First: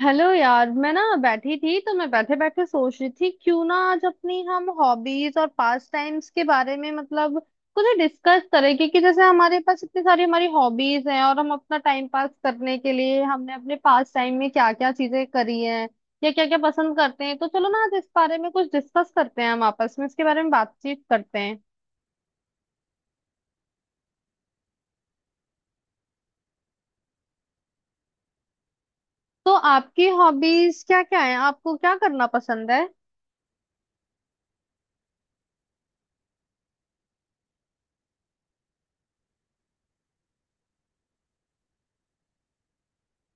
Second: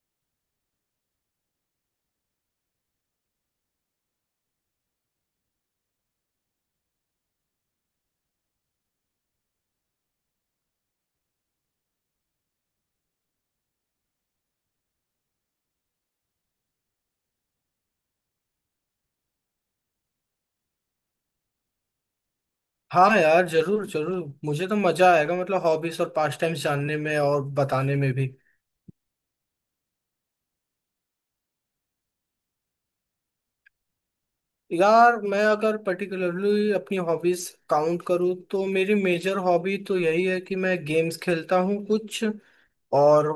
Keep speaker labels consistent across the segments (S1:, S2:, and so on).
S1: Hello यार, मैं ना बैठी थी तो मैं बैठे बैठे सोच रही थी क्यों ना आज अपनी हम हॉबीज और पास टाइम्स के बारे में मतलब कुछ डिस्कस करें। क्योंकि जैसे हमारे पास इतनी सारी हमारी हॉबीज हैं और हम अपना टाइम पास करने के लिए हमने अपने पास टाइम में क्या क्या चीजें करी हैं या क्या क्या पसंद करते हैं, तो चलो ना आज इस बारे में कुछ डिस्कस करते हैं, हम आपस में इसके बारे में बातचीत करते हैं।
S2: हाँ यार, जरूर जरूर मुझे तो मजा आएगा। मतलब हॉबीज और पास्ट टाइम्स जानने में और बताने में भी।
S1: तो आपकी हॉबीज क्या क्या है? आपको क्या करना पसंद है?
S2: यार, मैं अगर पर्टिकुलरली अपनी हॉबीज काउंट करूँ तो मेरी मेजर हॉबी तो यही है कि मैं गेम्स खेलता हूँ कुछ और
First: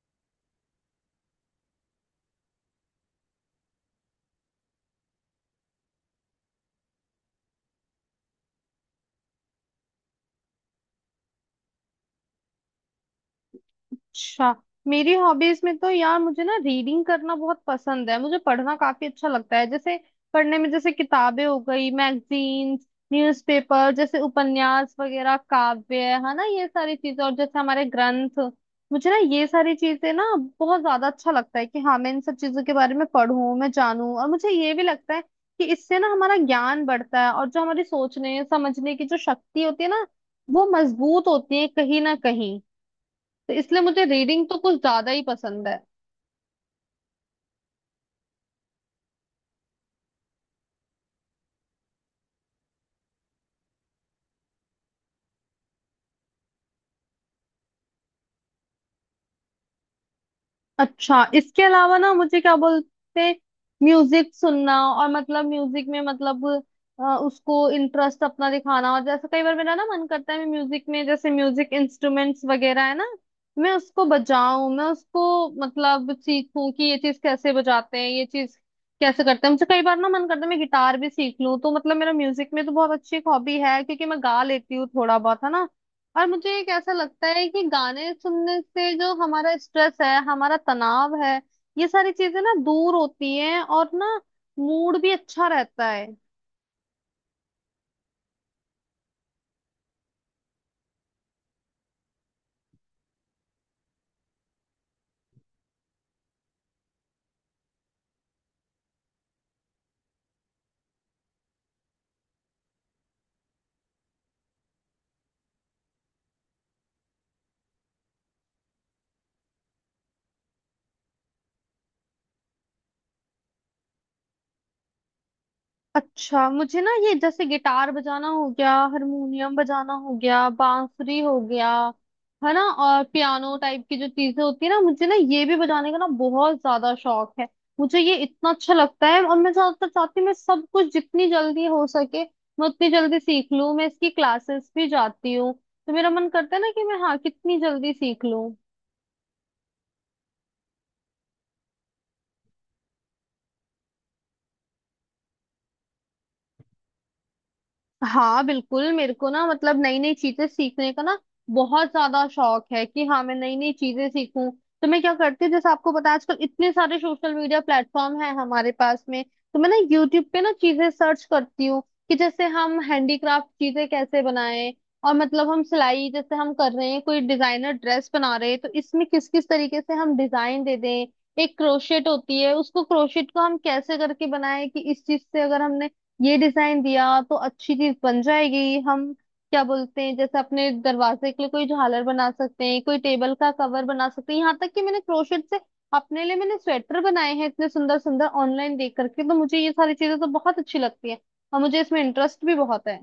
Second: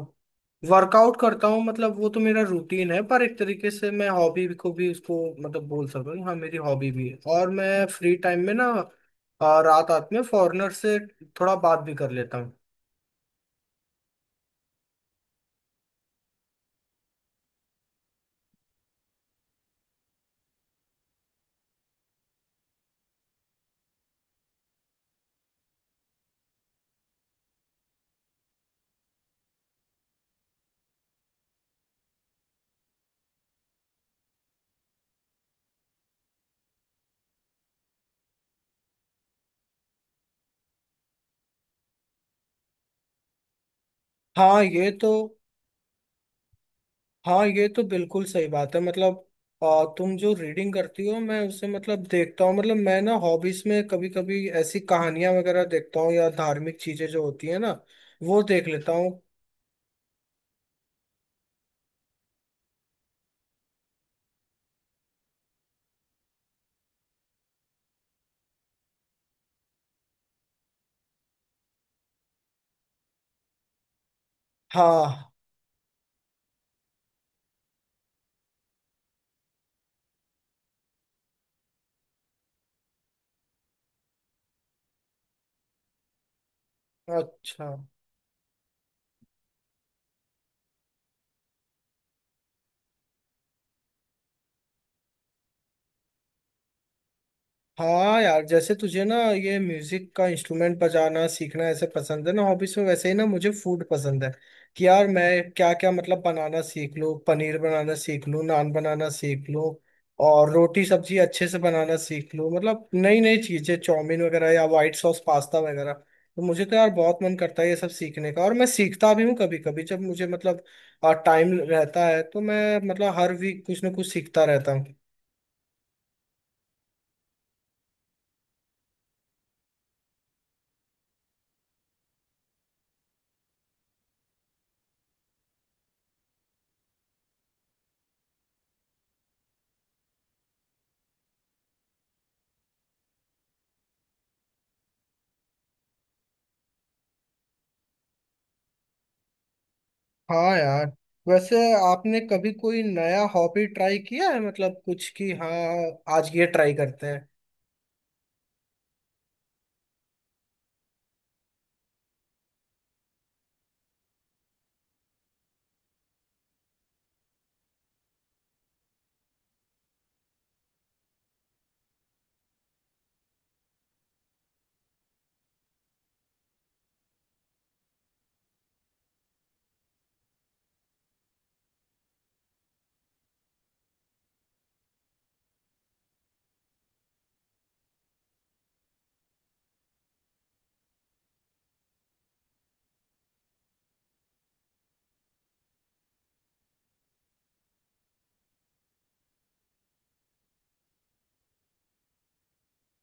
S2: वर्कआउट करता हूँ। मतलब वो तो मेरा रूटीन है पर एक तरीके से मैं हॉबी को भी उसको मतलब बोल सकता हूँ। हाँ, मेरी हॉबी भी है और मैं फ्री टाइम में ना रात रात में फॉरेनर से थोड़ा बात भी कर लेता हूँ।
S1: अच्छा, मेरी हॉबीज में तो यार मुझे ना रीडिंग करना बहुत पसंद है। मुझे पढ़ना काफी अच्छा लगता है, जैसे पढ़ने में जैसे किताबें हो गई, मैगजीन्स, न्यूज़पेपर, जैसे उपन्यास वगैरह, काव्य है ना, ये सारी चीजें, और जैसे हमारे ग्रंथ, मुझे ना ये सारी चीजें ना बहुत ज्यादा अच्छा लगता है कि हाँ मैं इन सब चीजों के बारे में पढूं, मैं जानूं। और मुझे ये भी लगता है कि इससे ना हमारा ज्ञान बढ़ता है और जो हमारी सोचने समझने की जो शक्ति होती है ना, वो मजबूत होती है कहीं ना कहीं। तो इसलिए मुझे रीडिंग तो
S2: हाँ
S1: कुछ
S2: ये
S1: ज्यादा
S2: तो,
S1: ही पसंद है।
S2: हाँ ये तो बिल्कुल सही बात है। मतलब तुम जो रीडिंग करती हो मैं उसे मतलब देखता हूँ। मतलब मैं ना हॉबीज में कभी कभी ऐसी कहानियां वगैरह देखता हूँ या धार्मिक चीजें जो होती है ना, वो देख लेता हूँ।
S1: अच्छा, इसके अलावा ना मुझे क्या बोलते हैं, म्यूजिक सुनना, और मतलब म्यूजिक में मतलब उसको इंटरेस्ट अपना दिखाना। और जैसे कई बार मेरा ना मन करता है, मैं म्यूजिक में जैसे म्यूजिक इंस्ट्रूमेंट्स वगैरह है ना, मैं उसको बजाऊं, मैं उसको
S2: हाँ।
S1: मतलब सीखूं कि ये चीज कैसे बजाते हैं, ये चीज कैसे करते हैं। मुझे कई बार ना मन करता है मैं गिटार भी सीख लूं, तो मतलब मेरा म्यूजिक में तो बहुत अच्छी एक हॉबी है, क्योंकि मैं गा लेती हूँ थोड़ा बहुत, है ना। और मुझे एक ऐसा लगता है कि
S2: अच्छा।
S1: गाने सुनने से जो हमारा स्ट्रेस है, हमारा तनाव है, ये सारी चीजें ना दूर होती हैं, और ना मूड भी अच्छा रहता है।
S2: हाँ यार, जैसे तुझे ना ये म्यूजिक का इंस्ट्रूमेंट बजाना सीखना ऐसे पसंद है ना हॉबीज में, वैसे ही ना मुझे फूड पसंद है कि यार मैं क्या क्या मतलब बनाना सीख लूँ, पनीर बनाना सीख लूँ, नान बनाना सीख लूँ और रोटी सब्जी अच्छे से बनाना सीख लूँ। मतलब नई नई चीजें चाउमीन वगैरह या व्हाइट सॉस पास्ता वगैरह, तो मुझे तो यार बहुत मन करता है ये सब सीखने का। और मैं सीखता भी हूँ कभी कभी जब मुझे मतलब टाइम रहता है तो मैं मतलब हर वीक कुछ ना कुछ सीखता रहता हूँ।
S1: अच्छा, मुझे ना ये जैसे गिटार बजाना हो गया, हारमोनियम बजाना हो गया, बांसुरी हो गया, है ना, और पियानो टाइप की जो चीजें होती है ना, मुझे ना ये भी बजाने का ना बहुत ज्यादा शौक है। मुझे ये इतना अच्छा लगता है, और मैं ज्यादातर चाहती हूँ मैं सब कुछ जितनी जल्दी हो सके मैं उतनी जल्दी सीख लूँ। मैं इसकी क्लासेस भी जाती हूँ, तो मेरा मन करता है ना कि मैं हाँ कितनी जल्दी सीख लूँ।
S2: हाँ यार। वैसे आपने कभी कोई नया हॉबी ट्राई किया है मतलब कुछ, कि हाँ आज ये ट्राई करते हैं।
S1: हाँ बिल्कुल, मेरे को ना मतलब नई नई चीजें सीखने का ना बहुत ज्यादा शौक है कि हाँ मैं नई नई चीजें सीखूं। तो मैं क्या करती हूँ, जैसे आपको पता है आजकल इतने सारे सोशल मीडिया प्लेटफॉर्म है हमारे पास में, तो मैं ना यूट्यूब पे ना चीजें सर्च करती हूँ कि जैसे हम हैंडीक्राफ्ट चीजें कैसे बनाएं। और मतलब हम सिलाई, जैसे हम कर रहे हैं कोई डिजाइनर ड्रेस बना रहे हैं, तो इसमें किस किस तरीके से हम डिजाइन दे दें। एक क्रोशेट होती है, उसको क्रोशेट को हम कैसे करके बनाएं कि इस चीज से अगर हमने ये डिजाइन दिया तो अच्छी चीज बन जाएगी। हम क्या बोलते हैं, जैसे अपने दरवाजे के लिए कोई झालर बना सकते हैं, कोई टेबल का कवर बना सकते हैं, यहाँ तक कि मैंने क्रोशेट से अपने लिए मैंने स्वेटर बनाए हैं इतने सुंदर सुंदर, ऑनलाइन देख करके। तो मुझे ये सारी चीजें तो बहुत अच्छी लगती है, और मुझे इसमें इंटरेस्ट भी बहुत है।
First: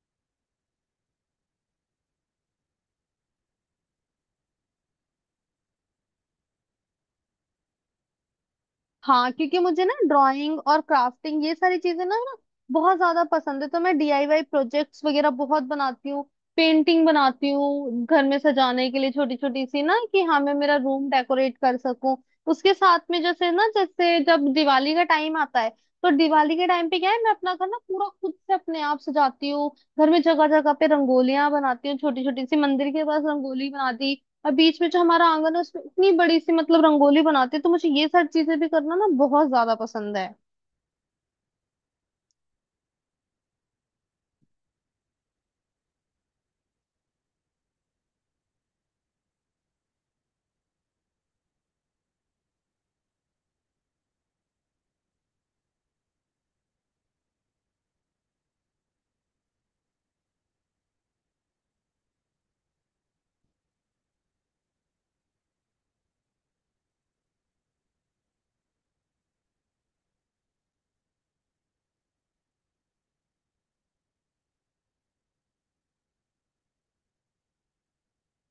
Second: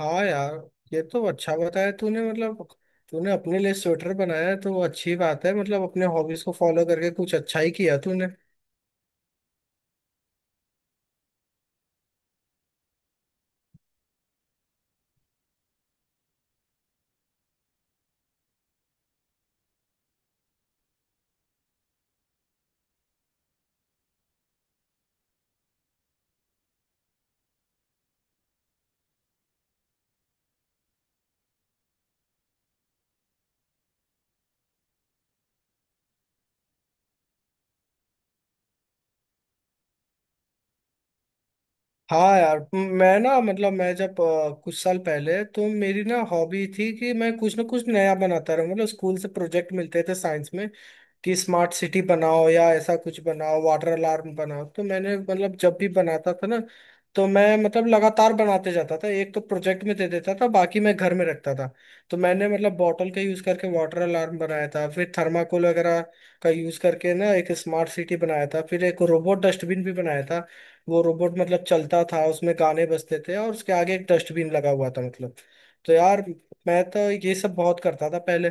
S2: हाँ यार, ये तो अच्छा बताया तूने। मतलब तूने अपने लिए स्वेटर बनाया है तो वो अच्छी बात है। मतलब अपने हॉबीज को फॉलो करके कुछ अच्छा ही किया तूने।
S1: हाँ, क्योंकि मुझे ना ड्राइंग और क्राफ्टिंग ये सारी चीजें ना ना बहुत ज्यादा पसंद है। तो मैं डीआईवाई प्रोजेक्ट्स वगैरह बहुत बनाती हूँ, पेंटिंग बनाती हूँ घर में सजाने के लिए, छोटी छोटी सी ना, कि हाँ मैं मेरा रूम डेकोरेट कर सकूं। उसके साथ में जैसे ना, जैसे जब दिवाली का टाइम आता है तो दिवाली के टाइम पे क्या है, मैं अपना घर ना पूरा खुद से अपने आप सजाती हूँ। घर में जगह जगह पे रंगोलियां बनाती हूँ छोटी छोटी सी, मंदिर के पास रंगोली बना दी, और बीच में जो हमारा आंगन है उसमें इतनी बड़ी सी मतलब रंगोली बनाते हैं। तो मुझे ये सारी चीजें भी करना ना बहुत ज्यादा पसंद है।
S2: हाँ यार, मैं ना मतलब मैं जब कुछ साल पहले तो मेरी ना हॉबी थी कि मैं कुछ ना कुछ नया बनाता रहूँ। मतलब स्कूल से प्रोजेक्ट मिलते थे साइंस में कि स्मार्ट सिटी बनाओ या ऐसा कुछ बनाओ, वाटर अलार्म बनाओ, तो मैंने मतलब जब भी बनाता था ना, तो मैं मतलब लगातार बनाते जाता था। एक तो प्रोजेक्ट में दे देता था, बाकी मैं घर में रखता था। तो मैंने मतलब बॉटल का यूज करके वाटर अलार्म बनाया था, फिर थर्माकोल वगैरह का यूज करके ना एक स्मार्ट सिटी बनाया था, फिर एक रोबोट डस्टबिन भी बनाया था। वो रोबोट मतलब चलता था, उसमें गाने बजते थे और उसके आगे एक डस्टबिन लगा हुआ था मतलब। तो यार, मैं तो ये सब बहुत करता था पहले।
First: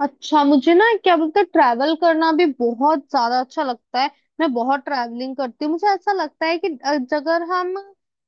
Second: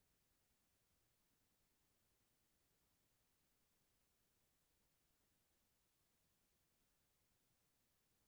S1: अच्छा, मुझे ना क्या बोलते हैं, ट्रैवल करना भी बहुत ज्यादा अच्छा लगता है, मैं बहुत ट्रैवलिंग करती हूँ। मुझे ऐसा लगता है कि अगर हम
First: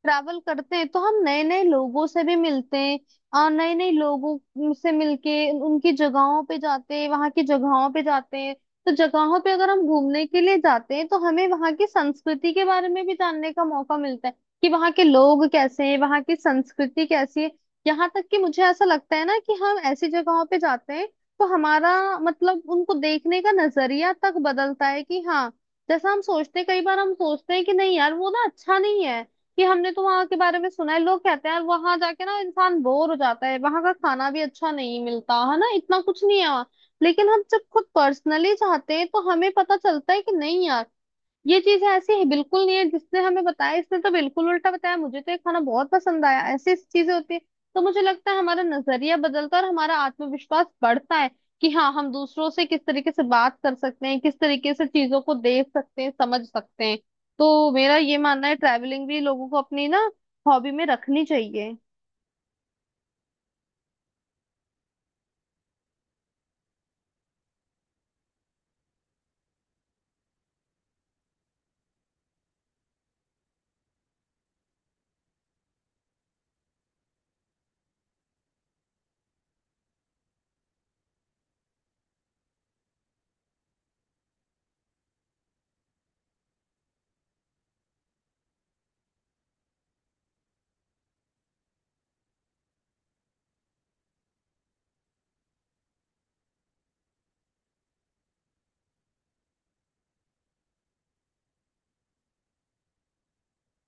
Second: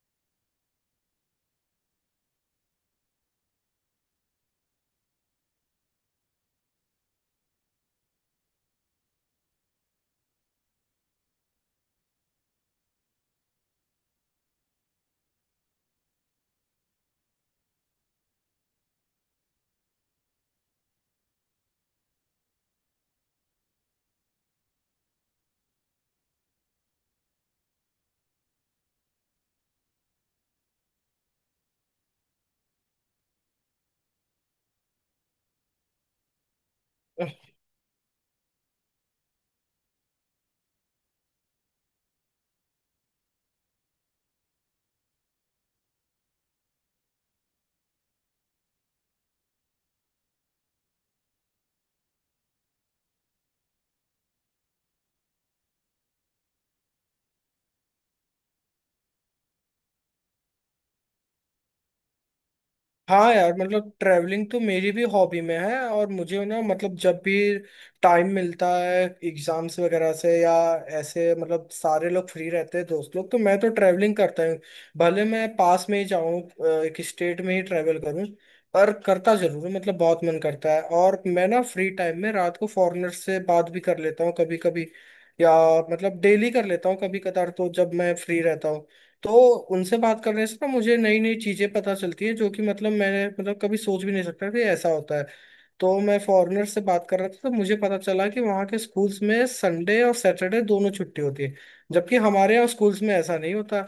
S1: ट्रैवल करते हैं तो हम नए नए लोगों से भी मिलते हैं, और नए नए लोगों से मिलके उनकी जगहों पे जाते हैं, वहां की जगहों पे जाते हैं। तो जगहों पे अगर हम घूमने के लिए जाते हैं तो हमें वहां की संस्कृति के बारे में भी जानने का मौका मिलता है, कि वहां के लोग कैसे हैं, वहां की संस्कृति कैसी है। यहाँ तक कि मुझे ऐसा लगता है ना कि हम ऐसी जगहों पे जाते हैं तो हमारा मतलब उनको देखने का नजरिया तक बदलता है। कि हाँ, जैसा हम सोचते हैं, कई बार हम सोचते हैं कि नहीं यार वो ना अच्छा नहीं है, कि हमने तो वहां के बारे में सुना है, लोग कहते हैं यार वहां जाके ना इंसान बोर हो जाता है, वहां का खाना भी अच्छा नहीं मिलता है, ना इतना कुछ नहीं है वहाँ। लेकिन हम जब खुद पर्सनली जाते हैं तो हमें पता चलता है कि नहीं यार, ये चीज ऐसी है बिल्कुल नहीं है जिसने हमें बताया, इसने तो बिल्कुल उल्टा बताया, मुझे तो ये खाना बहुत पसंद आया, ऐसी चीजें होती है। तो मुझे लगता है हमारा नजरिया बदलता है, और हमारा आत्मविश्वास बढ़ता है, कि हाँ हम दूसरों से किस तरीके से बात कर सकते हैं, किस तरीके से चीजों को देख सकते हैं, समझ सकते हैं। तो मेरा ये मानना है ट्रैवलिंग भी लोगों को अपनी ना हॉबी में रखनी चाहिए।
S2: हाँ यार, मतलब ट्रैवलिंग तो मेरी भी हॉबी में है। और मुझे ना मतलब जब भी टाइम मिलता है एग्जाम्स वगैरह से, या ऐसे मतलब सारे लोग फ्री रहते हैं दोस्त लोग, तो मैं तो ट्रैवलिंग करता हूँ। भले मैं पास में ही जाऊँ, एक स्टेट में ही ट्रैवल करूँ, पर करता जरूर हूँ। मतलब बहुत मन करता है। और मैं ना फ्री टाइम में रात को फॉरेनर से बात भी कर लेता हूँ कभी कभी, या मतलब डेली कर लेता हूँ कभी कदार, तो जब मैं फ्री रहता हूँ तो उनसे बात करने से ना मुझे नई नई चीजें पता चलती है, जो कि मतलब मैंने मतलब कभी सोच भी नहीं सकता कि ऐसा होता है। तो मैं फॉरेनर से बात कर रहा था तो मुझे पता चला कि वहाँ के स्कूल्स में संडे और सैटरडे दोनों छुट्टी होती है, जबकि हमारे यहाँ स्कूल्स में ऐसा नहीं होता।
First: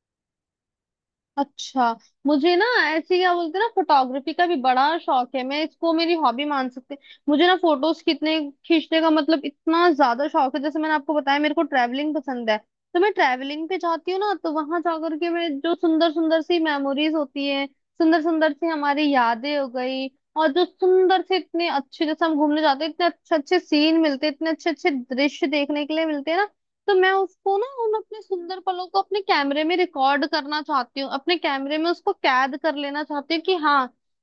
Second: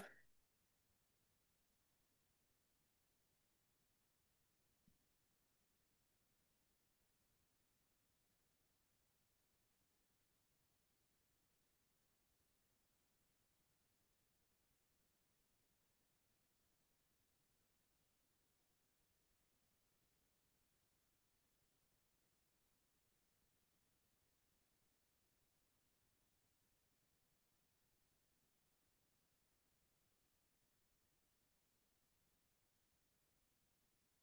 S1: अच्छा, मुझे ना ऐसे क्या बोलते हैं ना, फोटोग्राफी का भी बड़ा शौक है, मैं इसको मेरी हॉबी मान सकते हैं। मुझे ना फोटोज खींचने खींचने का मतलब इतना ज्यादा शौक है। जैसे मैंने आपको बताया मेरे को ट्रैवलिंग पसंद है, तो मैं ट्रैवलिंग पे जाती हूँ ना, तो वहां जाकर के मैं जो सुंदर सुंदर सी मेमोरीज होती है, सुंदर सुंदर सी हमारी यादें हो गई, और जो सुंदर से इतने अच्छे, जैसे हम घूमने जाते हैं इतने अच्छे अच्छे सीन मिलते हैं, इतने अच्छे अच्छे दृश्य देखने के लिए मिलते हैं ना, तो मैं उसको ना उन अपने सुंदर पलों को अपने कैमरे में रिकॉर्ड करना चाहती हूँ, अपने कैमरे में उसको कैद कर लेना चाहती हूँ कि हाँ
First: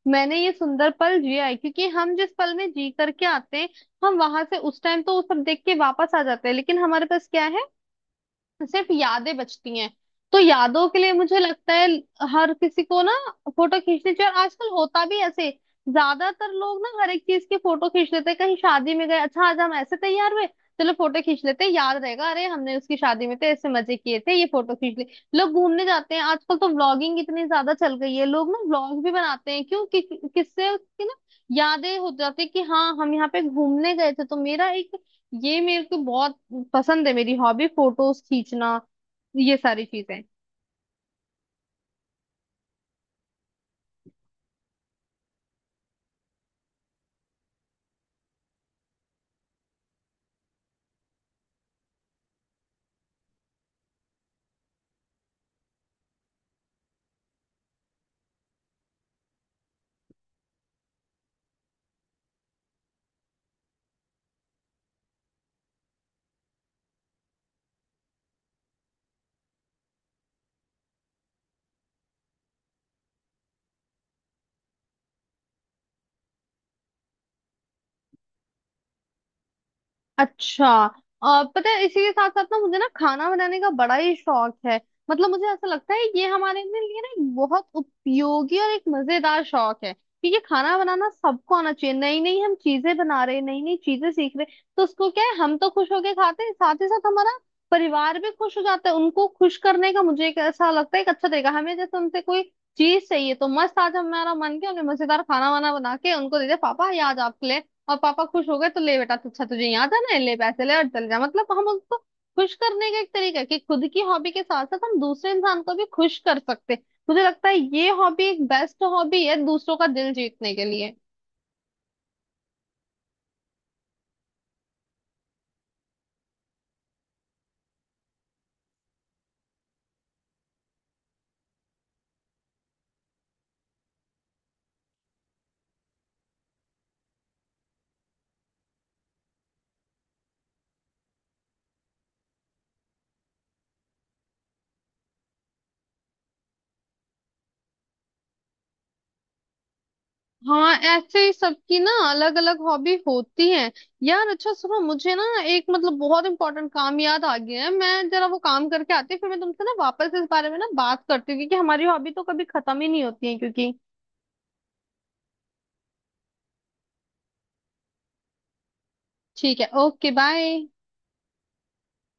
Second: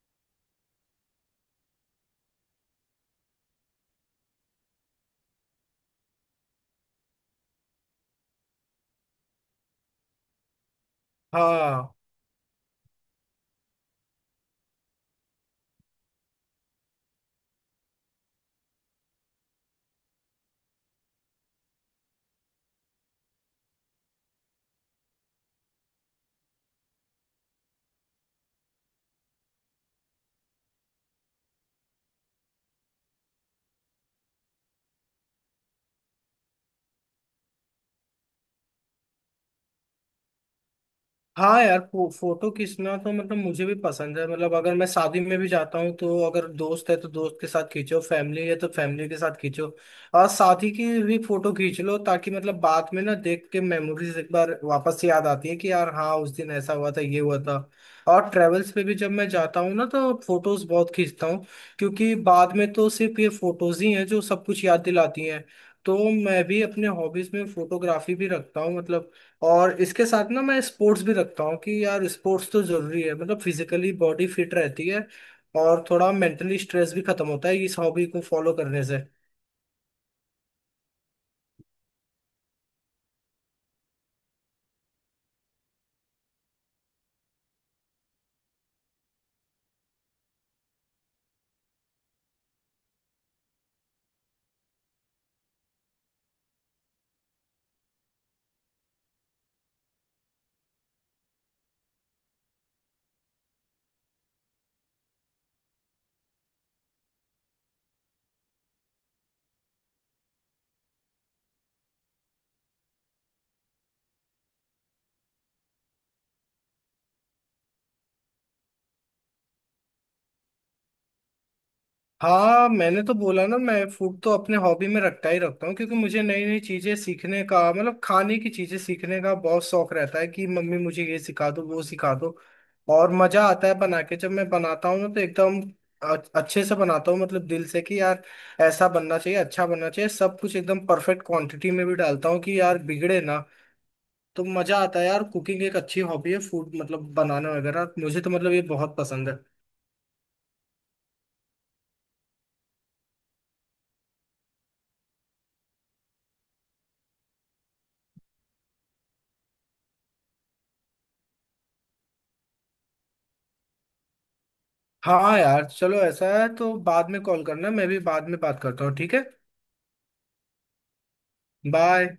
S1: मैंने ये सुंदर पल जिया है। क्योंकि हम जिस पल में जी करके आते हैं, हम वहां से उस टाइम तो वो सब देख के वापस आ जाते हैं, लेकिन हमारे पास क्या है, सिर्फ यादें बचती हैं। तो यादों के लिए मुझे लगता है
S2: हाँ।
S1: हर किसी को ना फोटो खींचनी चाहिए। और आजकल होता भी ऐसे, ज्यादातर लोग ना हर एक चीज की फोटो खींच लेते हैं, कहीं शादी में गए, अच्छा आज हम ऐसे तैयार हुए चलो फोटो खींच लेते हैं, याद रहेगा, अरे हमने उसकी शादी में तो ऐसे मजे किए थे, ये फोटो खींच ली। लोग घूमने जाते हैं, आजकल तो व्लॉगिंग इतनी ज्यादा चल गई है, लोग ना व्लॉग भी बनाते हैं, क्यों किससे उसकी ना यादें हो जाती है कि हाँ हम यहाँ पे घूमने गए थे। तो मेरा एक ये मेरे को बहुत पसंद है, मेरी हॉबी फोटोज खींचना, ये सारी चीजें।
S2: हाँ यार, फोटो खींचना तो मतलब मुझे भी पसंद है। मतलब अगर मैं शादी में भी जाता हूँ तो अगर दोस्त है तो दोस्त के साथ खींचो, फैमिली है तो फैमिली के साथ खींचो और शादी की भी फोटो खींच लो, ताकि मतलब बाद में ना देख के मेमोरीज एक बार वापस से याद आती है कि यार हाँ, उस दिन ऐसा हुआ था, ये हुआ था। और ट्रेवल्स पे भी जब मैं जाता हूँ ना, तो फोटोज बहुत खींचता हूँ क्योंकि बाद में तो सिर्फ ये फोटोज ही हैं जो सब कुछ याद दिलाती हैं। तो मैं भी अपने हॉबीज में फोटोग्राफी भी रखता हूँ मतलब। और इसके साथ ना मैं स्पोर्ट्स भी रखता हूँ कि यार स्पोर्ट्स तो जरूरी है। मतलब फिजिकली बॉडी फिट रहती है और थोड़ा मेंटली स्ट्रेस भी खत्म होता है इस हॉबी को फॉलो करने से।
S1: अच्छा, पता है इसी के साथ साथ ना मुझे ना खाना बनाने का बड़ा ही शौक है। मतलब मुझे ऐसा लगता है ये हमारे ने लिए ना एक बहुत उपयोगी और एक मजेदार शौक है, क्योंकि खाना बनाना सबको आना चाहिए, नई नई हम चीजें बना रहे, नई नई चीजें सीख रहे, तो उसको क्या है, हम तो खुश होके खाते हैं, साथ ही साथ हमारा परिवार भी खुश हो जाता है। उनको खुश करने का मुझे एक ऐसा लगता है एक अच्छा तरीका, हमें जैसे उनसे कोई चीज चाहिए तो मस्त आज हमारा मन किया हमने मजेदार खाना वाना बना के उनको दे दिया, पापा ये आज आपके लिए, और पापा खुश हो गए, तो ले बेटा तो अच्छा तुझे यहाँ जाना है ले पैसे ले और चल जा। मतलब हम उसको खुश करने का एक तरीका है कि खुद की हॉबी के साथ साथ हम दूसरे इंसान को भी खुश कर सकते हैं। मुझे लगता है ये हॉबी एक बेस्ट हॉबी है दूसरों का दिल जीतने के लिए।
S2: हाँ, मैंने तो बोला ना मैं फूड तो अपने हॉबी में रखता ही रखता हूँ, क्योंकि मुझे नई नई चीजें सीखने का मतलब खाने की चीजें सीखने का बहुत शौक रहता है कि मम्मी मुझे ये सिखा दो, वो सिखा दो। और मजा आता है बना के। जब मैं बनाता हूँ ना तो एकदम अ- अच्छे से बनाता हूँ मतलब दिल से, कि यार ऐसा बनना चाहिए, अच्छा बनना चाहिए, सब कुछ एकदम परफेक्ट क्वांटिटी में भी डालता हूँ कि यार बिगड़े ना। तो मजा आता है यार, कुकिंग एक अच्छी हॉबी है। फूड मतलब बनाना वगैरह मुझे तो मतलब ये बहुत पसंद है।
S1: हाँ, ऐसे ही सबकी ना अलग अलग हॉबी होती है। यार अच्छा सुनो, मुझे ना एक मतलब बहुत इंपॉर्टेंट काम याद आ गया है, मैं जरा वो काम करके आती हूँ, फिर मैं तुमसे ना वापस इस बारे में ना बात करती हूँ, क्योंकि हमारी हॉबी तो कभी खत्म ही नहीं होती है, क्योंकि
S2: हाँ यार चलो, ऐसा है तो बाद में कॉल करना, मैं भी बाद में बात करता हूँ। ठीक है,
S1: ठीक है। Okay, bye.
S2: बाय।